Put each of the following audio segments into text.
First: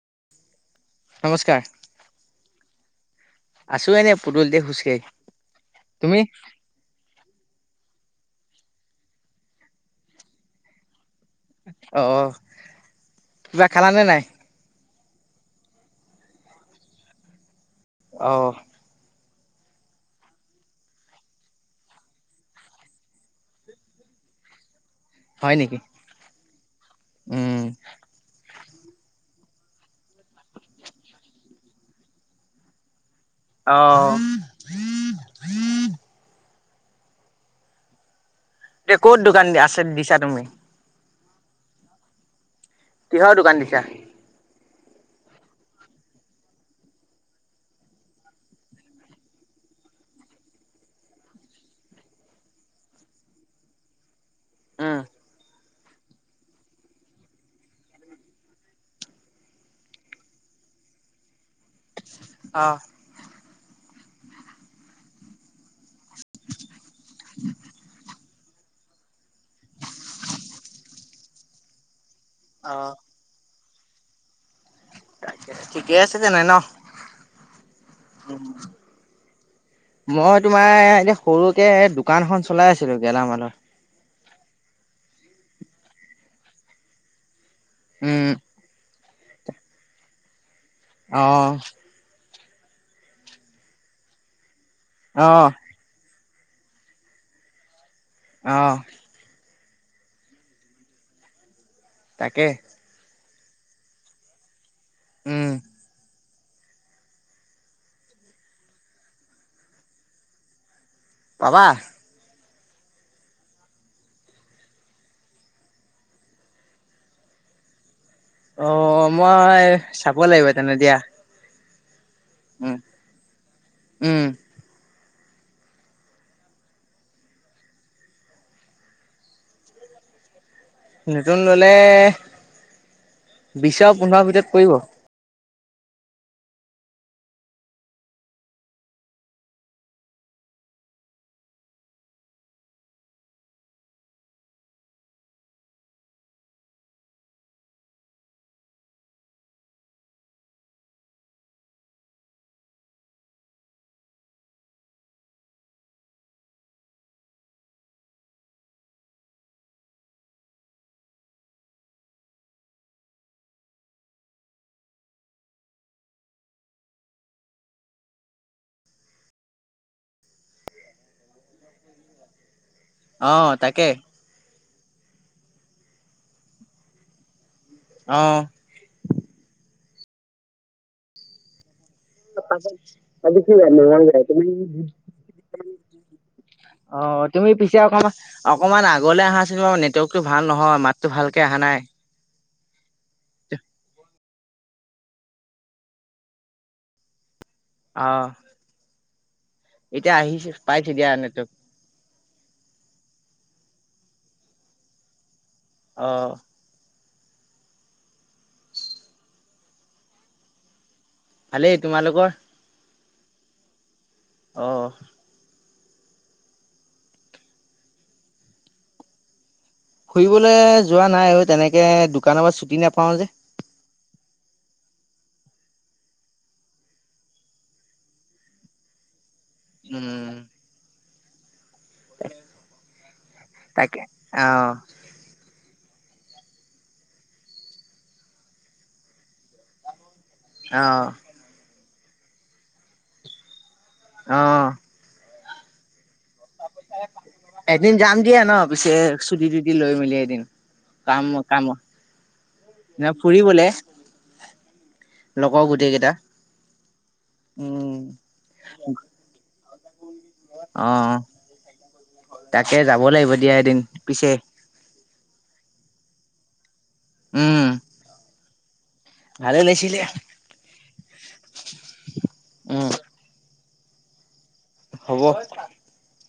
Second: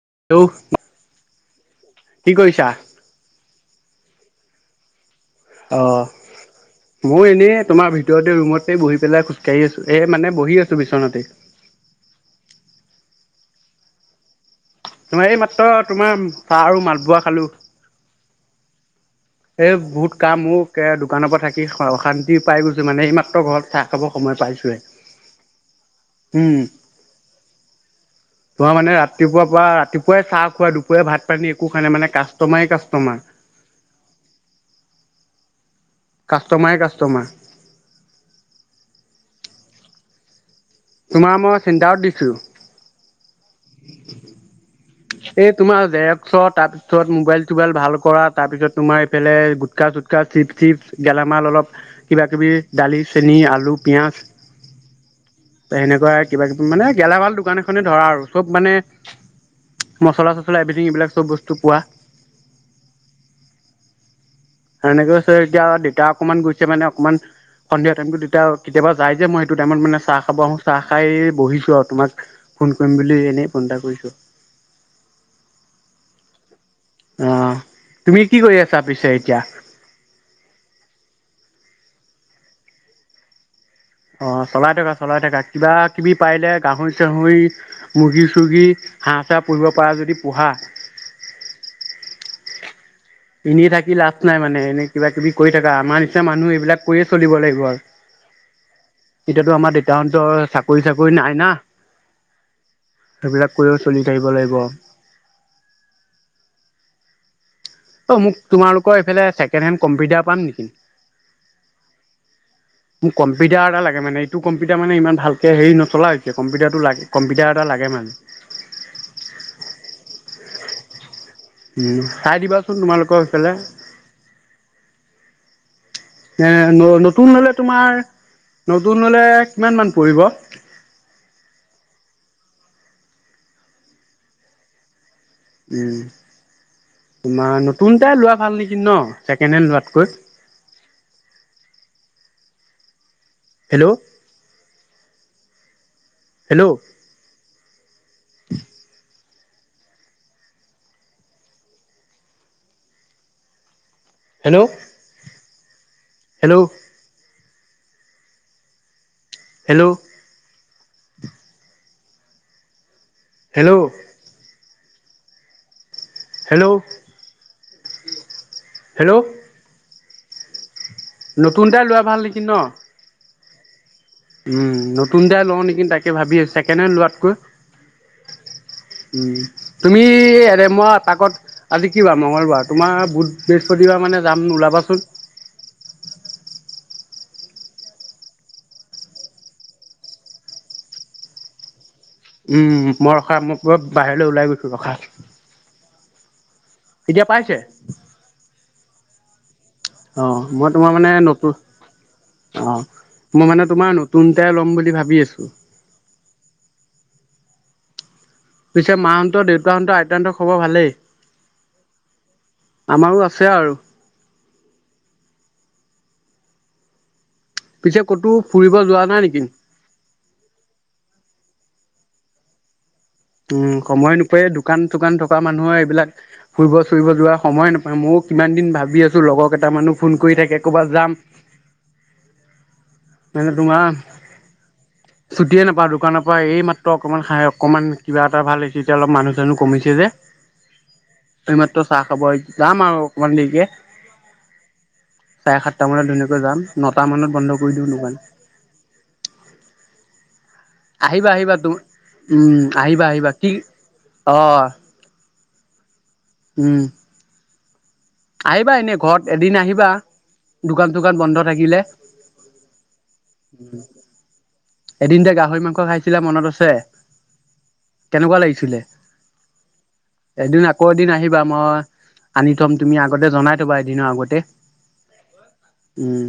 [unintelligible] নমস্কাৰ। কি কৰিছা? আছো এনেই পদূলিতে খোজকাঢ়ি। তুমি অহ মওঁ এনেই। তোমাৰ ভিতৰতে ৰুমতে বহি পেলাই খোজকাঢ়ি আছো এ মানে বহি আছো বিচনাতে। অহ কিবা খালানে নাই? তোমাৰ এই মাত্ৰ তোমাৰ চাহ আৰু মালপোৱা খালো। অহ্। এই বহুত কাম মোৰ কে দোকানৰ পৰা থাকি অশান্তি পাই গৈছো মানে এইমাত্ৰ ঘৰত চাহ খাব সময় পাইছোহে। হয় নেকি উম, উম তোমাৰ মানে ৰাত ৰাতিপুৱা পৰা ৰাতিপুৱাই চাহ খোৱা, দুপৰীয়া ভাত পানী একো খোৱা নাই মানে কাষ্টমাৰেই কাষ্টমাৰ। অহ। কাষ্টমাৰে কাষ্টমাৰ। এতিয়া ক'ত দোকান দিয়া আছে, দিছা তুমি? তোমাৰ মই চেণ্টাৰত দিছো। কিহৰ দোকান দিছা? এই তোমাৰ জেৰেক্সৰ তাৰপিছত মোবাইল, চোবাইল, ভাল কৰা তাৰপিছত তোমাৰ এইফালে গুটকা, চুটকা, চিপ, চিপছ গেলামাল অলপ কিবা কিবি দালি, চেনি, আলু, পিয়াজ। উম। তেনেকুৱা কিবা কিবি মানে গেলা মাল দোকান এখনে ধৰা আৰু চব মানে। মচলা চছলা এভৰীথিং এইবিলাক চব বস্তু। কোৱা। অ এতিয়া দেউতা অকনমান গৈছে মানে অকনমান সন্ধিয়া টাইমত কেতিয়াবা যাই যে, মই সেইটো টাইমত মানে চাহ খাব আহো চাহ খাই বহিছো আৰু তোমাৰ। অ ফোন কৰিম বুলি এনে। ফোন এটা কৰিছোঁ। ঠিকে আছে তেনে ন। অ তুমি কি কৰি আছা পিছে এতিয়া মই তোমাৰ এতিয়া সৰু। এতিয়া দোকানখন চলাই আছিলো গেলামালৰ। অঁ', চলাই থকা, চলাই থকা, কিবা কিবি পাৰিলে গাহৰি চাহৰি উম মূৰ্গী-চূগী হাঁহ পুহিব পাৰা যদি পোহা। আহ। এনেই থাকি লাভ নাই মানে। কিবা অ কিবি কৰি থাকা আমাৰ। [unintelligible] মানুহ এইবিলাক কৰিয়ে চলিব লাগিব আৰু। অ। এতিয়াতো আমাৰ দেউতাহঁতৰ চাকৰি তাকৰি নাই না। তাকে। সেইবিলাক কৰিও চলি থাকিব লাগিব। উম। অ মোক তোমালোকৰ এইফালে ছেকেণ্ড হেণ্ড কম্পিউটাৰ পাম নেকি। পাবা। মোক কম্পিউটাৰ এটা লাগে মানে, এইটো কম্পিউটাৰ মানে ইমান ভালকে হেৰি নচলা হৈছে কম্পিউটাৰটো লাগে কম্পিউটাৰ এটা লাগে মানে। অ মই চাব লাগিব তেনে দিয়া। উম, চাই উম দিবাচোন তোমালোকৰ সেইফালে? উম এ ন নতুন ললে, তোমাৰ নতুন ললে কিমান মান পৰিব। নতুন ললে, বিশছৰ আৰু পোন্ধৰ ভিতৰত পৰিব। উম তোমাৰ নতুনতোই লোৱা ভাল নেকি ন। ছেকেণ্ড হেণ্ড লোৱাতকৈ। Hello?. Hello. Hello hello hello hello. Hello কি হেল্ল' নতুন এটা লোৱা ভাল নেকি ন। অহ তাকে। উম নতুনটাই লওঁ নেকি তাকে ভাবিছো ছেকেণ্ড হেণ্ড লোৱাতকৈ। অহ। উম। তুমি, এনেই মই এপাকত। আজি কি বাৰ মংগলবাৰ। তোমাৰ বুধ আজি কি যায় মঙল বৃহস্পতিবাৰ মানে যায় তুমি যাম ওলাবাচোন। অহ তুমি পিছে অকমান, অকমান আগলে আহা চোন নেটৱৰ্কতটো ভাল নহয়। মাতো ভালকে অহা নাই। উম [unintelligible] বাহেৰ লৈ ওলাই গৈছো ৰখা। এতিয়া পাইছে? অহ। অ মই তোমাৰ মানে নতুন, অ মই মানে তোমাৰ নতু নতুন এটাই ল'ম বুলি ভাবি আছো। অহ। পিছে মাহঁতৰ, দেউতাহঁত, আইতাহঁতৰ খবৰ ভালেই? ভালেই, তোমালোকৰ? আমাৰো আছে আৰু। অহ। পিছে কতো ফুৰিব যোৱা নাই নেকি? ফুৰিবলে যোৱা নাই ঐ, তেনেকে দোকানৰ পৰা ছুটি নেপ উম সময় নোপোৱা দোকান চোকান থকা মানুহৰ এইবিলাক ফুৰিব চুৰিব যোৱাৰ সময় নাপায়, মইও কিমান দিন ভাবি আছো লগৰ কেইটা মানো ফোন উম। কৰি থাকে ক'ৰবাত যাম। মানে তোমাৰ তাকে অহ চুটিয়ে নাপালো। দোকানৰ পৰা এই মাত্ৰ অকণমান সাই অকণমান কিবা এটা ভাল হৈছে, এতিয়া অলপ মানুহ চানুহ কমিছে যে। অঁ। ত চাহ খাব আহিছোঁ, যাম আৰু অকমান দেৰিকে। অঁ। চাৰে সাতটা মানত। [unintelligible] নটা মানত বন্ধ কৰি দিওঁ এদিন দোকান যাম দিয়া ন' পিছে, চুটি তুতি লৈ মেলি এদিন। কাম আহিবা-আহিবা, কাম তু উম, ন আহিবা-আহিবা কি, ফুৰিবলে অ'। লগৰ গোটেই কেইটা। উম। উম। আহিবা এনে ঘৰত এদিন আহি [unintelligible] অ', তাকে যাব লাগিব দিয়া এদিন পিছে। এদিন যে গাহৰি মাংস খাইছিলা মনত আছে। উম কেনেকুৱা লাগিছ চিলে। ভালে ওলাইছিলে এদিন আকৌ এদিন আহিবা, মই আনি থম উম তুমি আগতে জনাই থ'বা এদিনৰ আগতে। হ'ব। উম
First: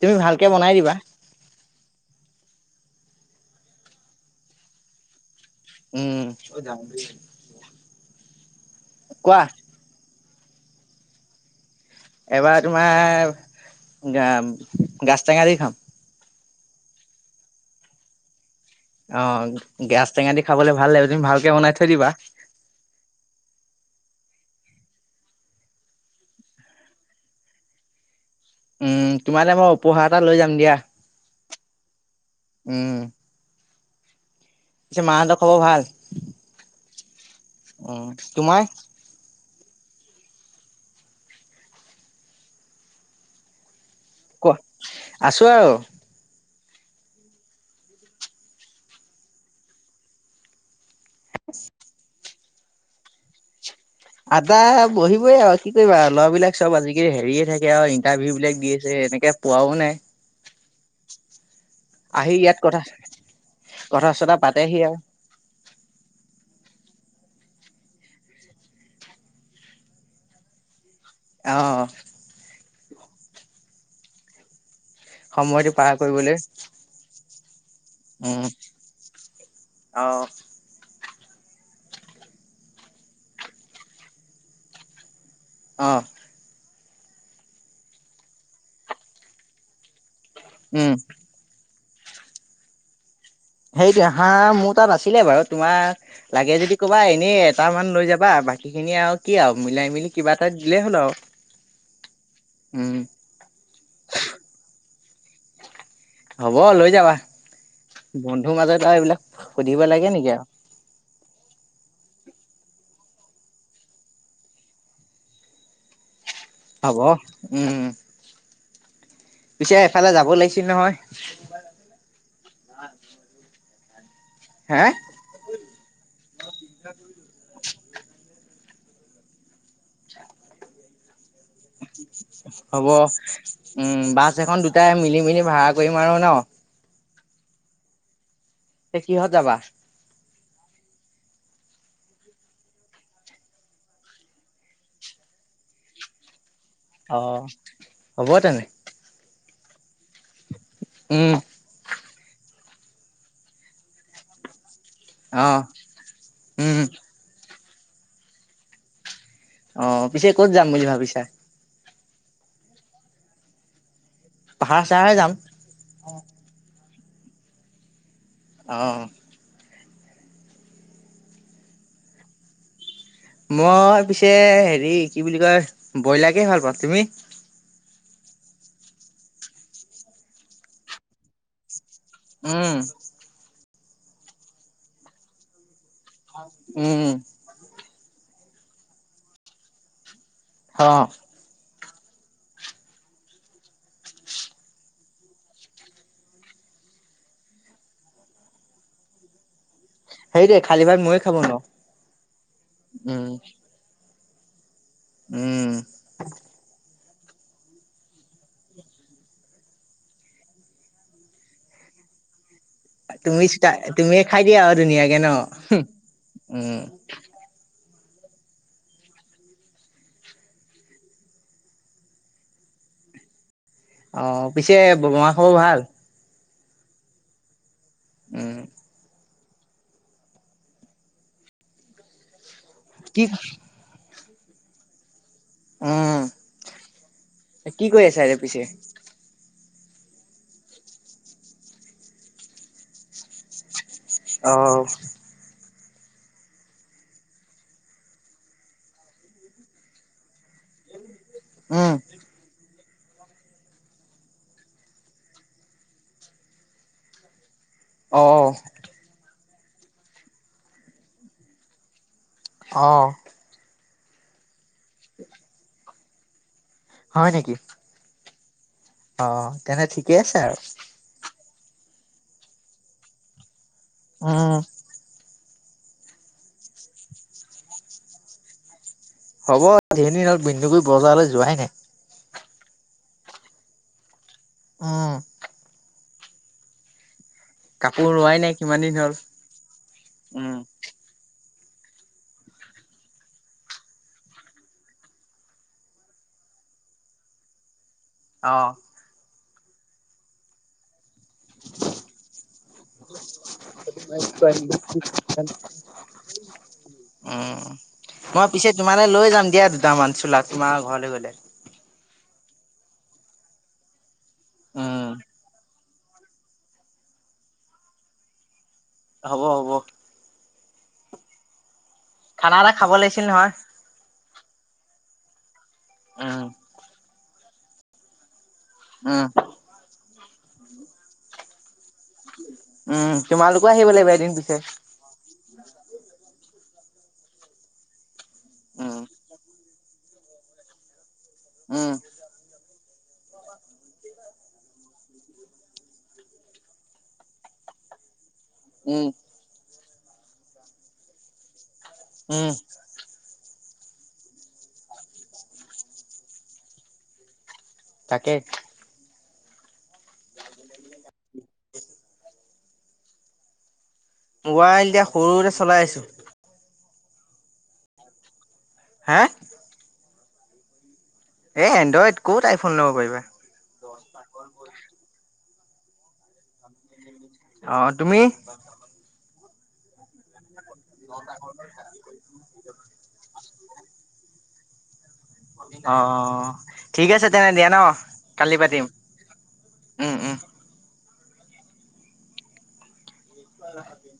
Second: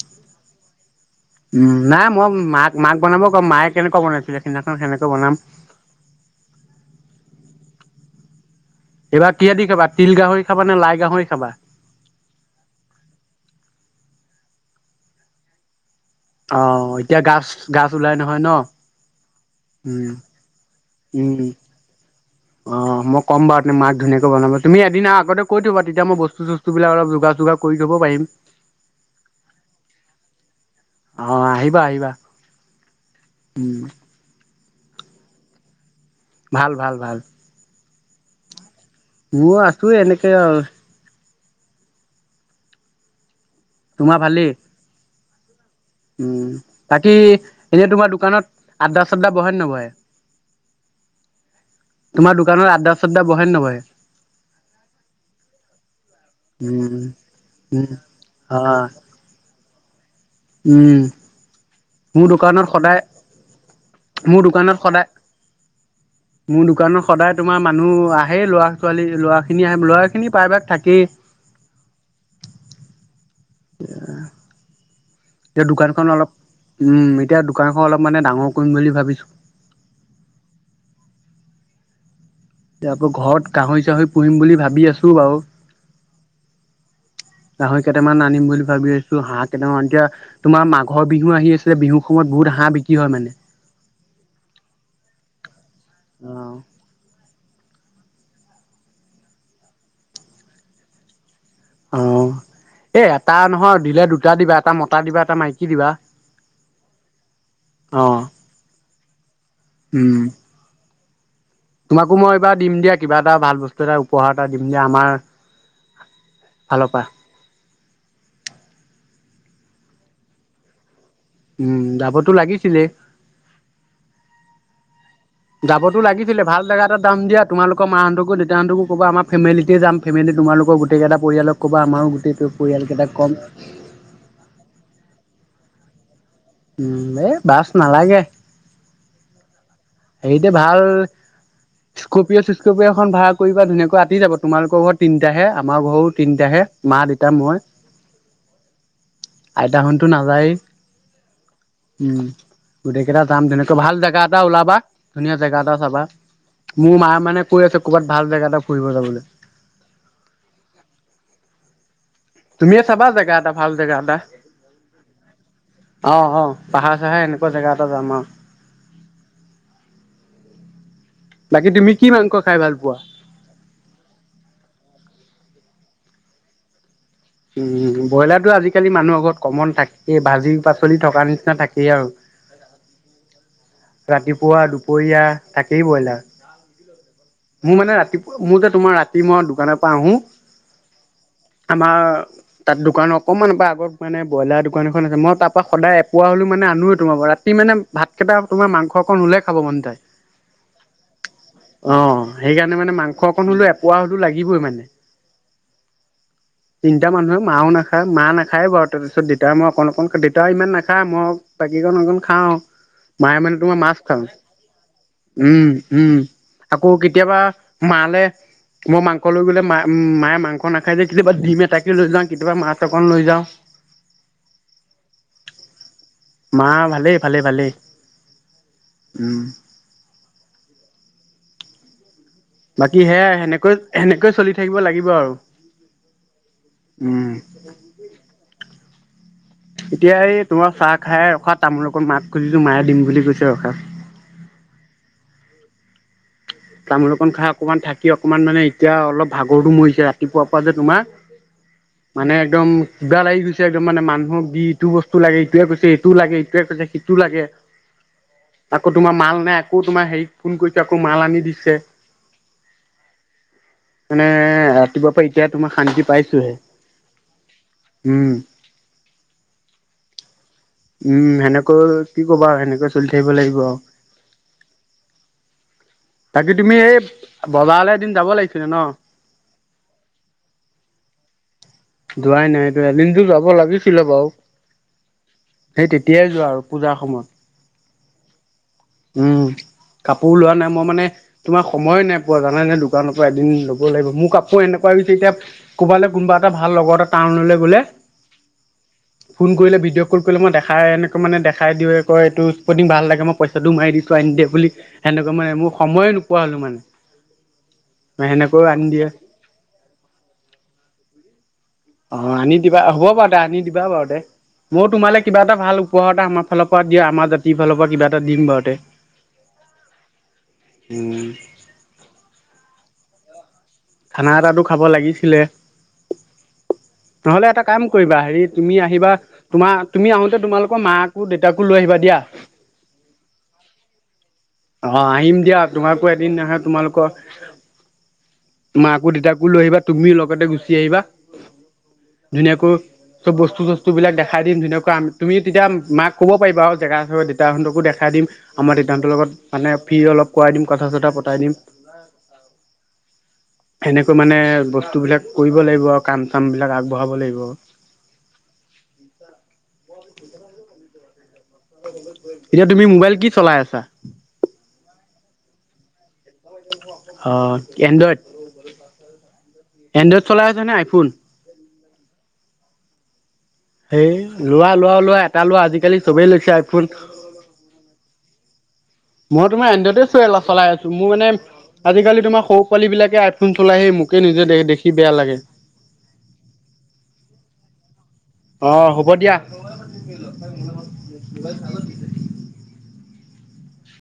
তুমি ভালকে বনাই দিবা। উম, নাই, মই মাক-মাক বনাব কম, মায়ে কেনেকুৱা বনাইছিলে সেইদিনাখন সেনেকৈ বনাম। উম। এইবাৰ কোৱা কিহেদি খাবা, তিল গাহৰি খাবা নে লাই গাহৰি খাবা। এবাৰ তোমাৰ, গা গাজ টেঙা দি খাম। অ', এতিয়া গাছ, গাছ ওলাই নহয় ন'। অ' গাছ উম টেঙা দি খাবলৈ ভাল লাগিব, তুমি উম ভালকে বনাই থৈ দিবা। অ', মই ক'ম বাৰু মাক ধুনীয়াকে বনাব, তুমি এদিনৰ আগতে কৈ থ'বা, তেতিয়া মই বস্তু চস্তুবিলাক অলপ যুগৰ চুগাৰ কৰি থ'ব পাৰিম। উম, তোমালে মই উপহাৰ এটা লৈ যাম দিয়া। অ' আহিবা-আহিবা। উম। উম। পিছে, মাহতৰ খবৰ ভাল। ভাল ভাল- ভাল। অ' তোমাৰ? মোৰ আছো এনেকে আৰু। তোমাৰ ভালেই? আছোঁ আৰু। উ', বাকী এতিয়া তোমাৰ দোকানত আদ্ডা চাদ্দা বহে নবহে? [unintelligible] তোমাৰ দোকানত আড্ডা সাদ্দা বহে নবহে? আদা বহিবই আও কি কৰিবা, ল'ৰাবিলাক চব উম, আজিকালি হেৰিয়ে থাকে উম। আৰু ইণ্টাৰভিউ বিলাক দি অ', আছে এনেকে পোৱাও নাই। [inaudible] উম মোৰ আহি ইয়াত দোকানত কথা সদায় কথা চথা মোৰ পাতেহি দোকানত আৰু সদায় মোৰ দোকানত সদায় তোমাৰ মানুহ আহেই ল'ৰা ছোৱালী ল'ৰাখিনি আহে ল'ৰাখিনি প্ৰায়ভাগ থাকেই আহ এ [inaudible] এতিয়া সময়টো পাৰ দোকানখন অলপ কৰিবলৈ উম এতিয়া দোকানখন অলপ মানে উম ডাঙৰ কৰিম বুলি ভাবিছো। অ', তাপা ঘৰত গাহৰি চাহৰি পুহিম বুলি ভাবি আছো বাৰু অঁ গাহৰি কেইটামান আনিম বুলি ভাবি আছো হাঁহ কেইটামান এতিয়া তোমাৰ উম মাঘৰ বিহু আহি আছে। বিহু সময়ত বহুত হাঁহ বিক্ৰী হয় মানে। সেইটোৱে হাঁহ মোৰ তাত আছিলে বাৰু তোমাৰ লাগে অ', যদি ক'বা এনেই এটা মান লৈ যাবা বাকী খিনি আৰু কি আৰু মিলাই মেলি কিবা এটা দিলেই হ'ল আৰু অ উম এটা নহয় দিলে দুটা দিবা এটা মতা মতা দিবা এটা মাইকী দিবা। হ'ব লৈ যাবা অ'। বন্ধুৰ মাজত আৰু এইবিলাক সুধিব লাগে উম, নেকি আৰু তোমাকো মই এইবাৰ দিম দিয়া কিবা এটা ভাল বস্তু এটা উপহাৰ এটা দিম দিয়া আমাৰ ফালৰ হব পৰা। উম পিছে এফালে যাব লাগিছিল নহয় উম যাবতো লাগিছিলে হে যাবতো লাগিছিলে ভাল জেগা এটা যাম দিয়া তোমালোক মাহঁতকো দেউতাহঁতকো কবা আমাৰ ফেমেলিটে যাম ফেমেলি তোমালোকৰ গোটেইটা হ'ব ক'ম উম বাছ এখন দুটাই মিলি মেলি ভাড়া কৰিম আৰু ন উ এই বাছ নালাগে তে কিহত যাবা হেৰিতে ভাল স্কপিঅ' চু্কপিঅ এখন ভাড়া কৰি ধুনীয়াকৈ আঁতি যাব তোমালোকৰ ঘৰত তিনিটাহে আমাৰ ঘৰো তিনিটাহে। মা অ দেউতা মই হ'ব তেনে। আইতাহটো নাযায় উম। উম গোটেই কেইটা যাম তেনেকৈ ভাল জেগা এটা ওলাবা। ধুনীয়া জেগা অ', এটা চাবা উম মোৰ মায় মানে কৈ আছে ক'ৰবাত ভাল জেগা এটা ফুৰিব যাবলে। অ পিছে ক'ত যাম বুলি ভাবিছা। তুমিয়ে চাবা জেগা এটা ভাল জেগা এটা পাহাৰ চাহাৰে যাম। অ', অ', পাহাৰ চাহাৰ এনেকুৱা জেগা এটা যাম আও। অ। বাকী তুমি কি মাংস খাই ভাল পোৱা? মই পিছে হেৰি কি বুলি কয়, ব্ৰইলাৰকে ভাল পাওঁ। তুমি? উম ব্ৰইলাৰটো আজিকালি মানুহৰ ঘৰত কমন থাকেই, ভাজি পাচলি থকা নিচিনা থাকেই আৰু। উম। ৰাতিপুৱা দুপৰীয়া তাক সেই ব্ৰইলাৰ, উম, মোৰ মানে ৰাত মোৰ যে তোমাৰ ৰাতি মই দোকানৰ পৰা আহো। হ। আমাৰ তাত দোকান অকণমানৰ পৰা আগত মানে ব্ৰইলাৰ দোকান এখন আছে, মই তাৰ পৰা সদায় এপোৱা হ'লেও মানে আনোৱেই তোমাৰ পৰা ৰাতি মানে ভাতকেটা তোমাৰ মাংস অকণ উলে খাব মন তাই। সেইটোৱে খালী ভাত ময়ো খাব নোৱাৰো। অ সেইকাৰণে মানে মাংস অকন উলৈ এপোৱা হ টো লাগিবই মানে। উম। তিনিটা মানুহে, মাও নাখায় মা নাখায় বাৰু, তাৰপিছত দেতা মই অকণ অকণ, দেউতা ইমান নাখায় মই বাকীকণ অকণ খাওঁ। মায়ে তুমি মানে চো, তোমাৰ মাছ খাওঁ তুমিয়ে খাই দিয়া আৰু ধুনীয়াকে ন? উম উম উম। আকৌ কেতিয়াবা মালে মই মাংস লৈ গ'লে, মা মায়ে মাংস নাখাই যে কেতিয়াবা ডিম এটাকে লৈ যাওঁ, কেতিয়াবা মাছ অকণ লৈ যাওঁ। অ' পিছে বৰমাৰ খবৰ ভাল? মা ভালেই ভালেই ভালেই। উম। উম। বাকী কি সেয়া সেনেকৈ হেনে চলি থাকিব লাগিব আৰু। উম, উম কি কৰি আছা এতিয়া পিছে? এতিয়া এই তোমাৰ চাহ খাই ৰখা তামোল অকণ মাক খুজিছোঁ, মায়ে দিম বুলি কৈছে ৰখা। অ'। তামোল অকণ খাই অকমান থাকি অকণমান মানে এতিয়া অলপ ভাগৰটো মৰিছে ৰাতিপুৱাৰ পৰা যে তোমাৰ উম, মানে একদম কিবা লাগি গৈছে একদম মানে, মানুহক দি ইটো বস্তু লাগে, ইটোৱে কৈছে এইটো লাগে, ইটোৱে কৈছে সিটো লাগে। অ', আকৌ তোমাৰ মাল নাই। আকৌ তোমাৰ হেৰিত ফোন কৰিছো, আকৌ মাল আনি দি ছে। অঁ। মানে, ৰাতিপুৱাৰ পৰা এতিয়া তোমাৰ শান্তি পাইছোহে। হয় নেকি? উম। অ' তেনে ঠিকেই আছে আৰু। উম সেনেক কি ক'বা আৰু সেনেকৈ চলি থাকিব লাগিব আৰু। উম। বাকী তুমি এই বজালে এদিন যাব লাগিছিলে ন? হ'ব ধেই দিন হল বিনদু কৰি বজাৰলৈ যোৱাই নাই। যোৱাই নাই এদিনতো যাব লাগিছিলে বাৰু। উম সেই তেতিয়াই যোৱা আৰু পূজাৰ সময়ত কাপোৰ লোৱাই নাই কিমান দিন হ'ল। উম কাপোৰ লোৱা উম। নাই মই মানে তোমাৰ সময়ে নাই পোৱা জানে নে দোকানৰ পৰা এদিন লব লাগিব মোৰ কাপোৰ এনেকুৱাছে এতিয়া কবালৈ কোনোবা এটা ভাল লগৰ এটা টাউনলৈ গলে অহ ফোন কৰিলে ভিডিঅ' কল কৰিলে মই দেখাই এনেকৈ মানে দেখাই দি ক এইটো স্পৰ্টিং ভাল লাগে ম মানে মোৰ সময়ে নোপোৱা হ'লো মানে উম মই সেনেকৈও পিছে আনি তোমালৈ দিয়ে লৈ যাম দিয়া দুটামান চোলা তোমাৰ ঘৰলৈ গলে। অ আনি দিবা হ'ব বাৰু দে আনি দিবা বাৰু দে। মই উম। তোমালে কিবা এটা ভাল প আমাৰ ফালৰ পৰা দিয় আমাৰ জাতিৰ ফালৰ পৰা কিবাটা দিম বাৰু দে হ'ব হ'ব উম খানা এটা খাব লাগিছিল নহয়। খানা এটাতো খাব লাগিছিলে? উম। নহ'লে এটা কাম কৰিবা হেৰিত তুমি আহিবা, উম, তোমাৰ তুমি আহো তোমালোকৰ মাকো দেউতাকো লৈ আহিবা দিয়া। উম, তোমালোকো আহিব লাগিব এদিন পিছে। অ' আহিম দিয়া তোমালোকো এদিন নাহা তোমালোকৰ উম। মাকো দেউতাকো লৈ আহিবা। তুমিও লগতে গুছি আহিবা। উম, ধুনীয়াকৈ চ'ব বস্তু চস্তু বিলাক দেখাই দিম। ধুনীয়াকৈ তুমি তেতিয়া মাক ক'ব পাৰিবা আৰু জেগা চগা দেইতাহঁতকো দেখাই দিম। আমাৰ উম, দেউতাহঁতৰ লগত মানে। ফ্ৰীৰ অলপ কৰাই দিম, কথা চথা পতাই দিম। পুৰা কথা হ'ব তেতিয়া। উম, সেনেকৈ মানে বস্তু বিলাক কৰিব লাগিব আৰু কাম চাম বিলাক আগবঢ়াব লাগিব। তাকে [inaudible] এতিয়া তুমি মোবাইল কি চলাই আছা? মোবাইল এতিয়া সৰুৰে চলাই আছো। অহ ', এণ্ড্ৰইড? হাহ। চলাই আছেনে আইফোন? এই এণ্ড্ৰইড ক'ত আইফোন ল'ব পাৰিবা। হেই, লোৱা- লোৱা- লোৱা এটা লোৱা। আজিকালি সবেই লৈছে আইফোন। অহ' তুমি? মই তোমাৰ এণ্ড্ৰইড এ এ চলাই আছো, মোৰ মানে আজিকালি তোমাৰ সৰু পোৱালি বিলাকে আইফোন চলাই আহি মোকে নিজে দেখ দেখি বেয়া লাগে অহ ', ঠিক আছে তেনে দিয়া ন' কালি অ পাতিম। হ'ব উম- উম। মোবাইল [unintelligible] [unintelligible]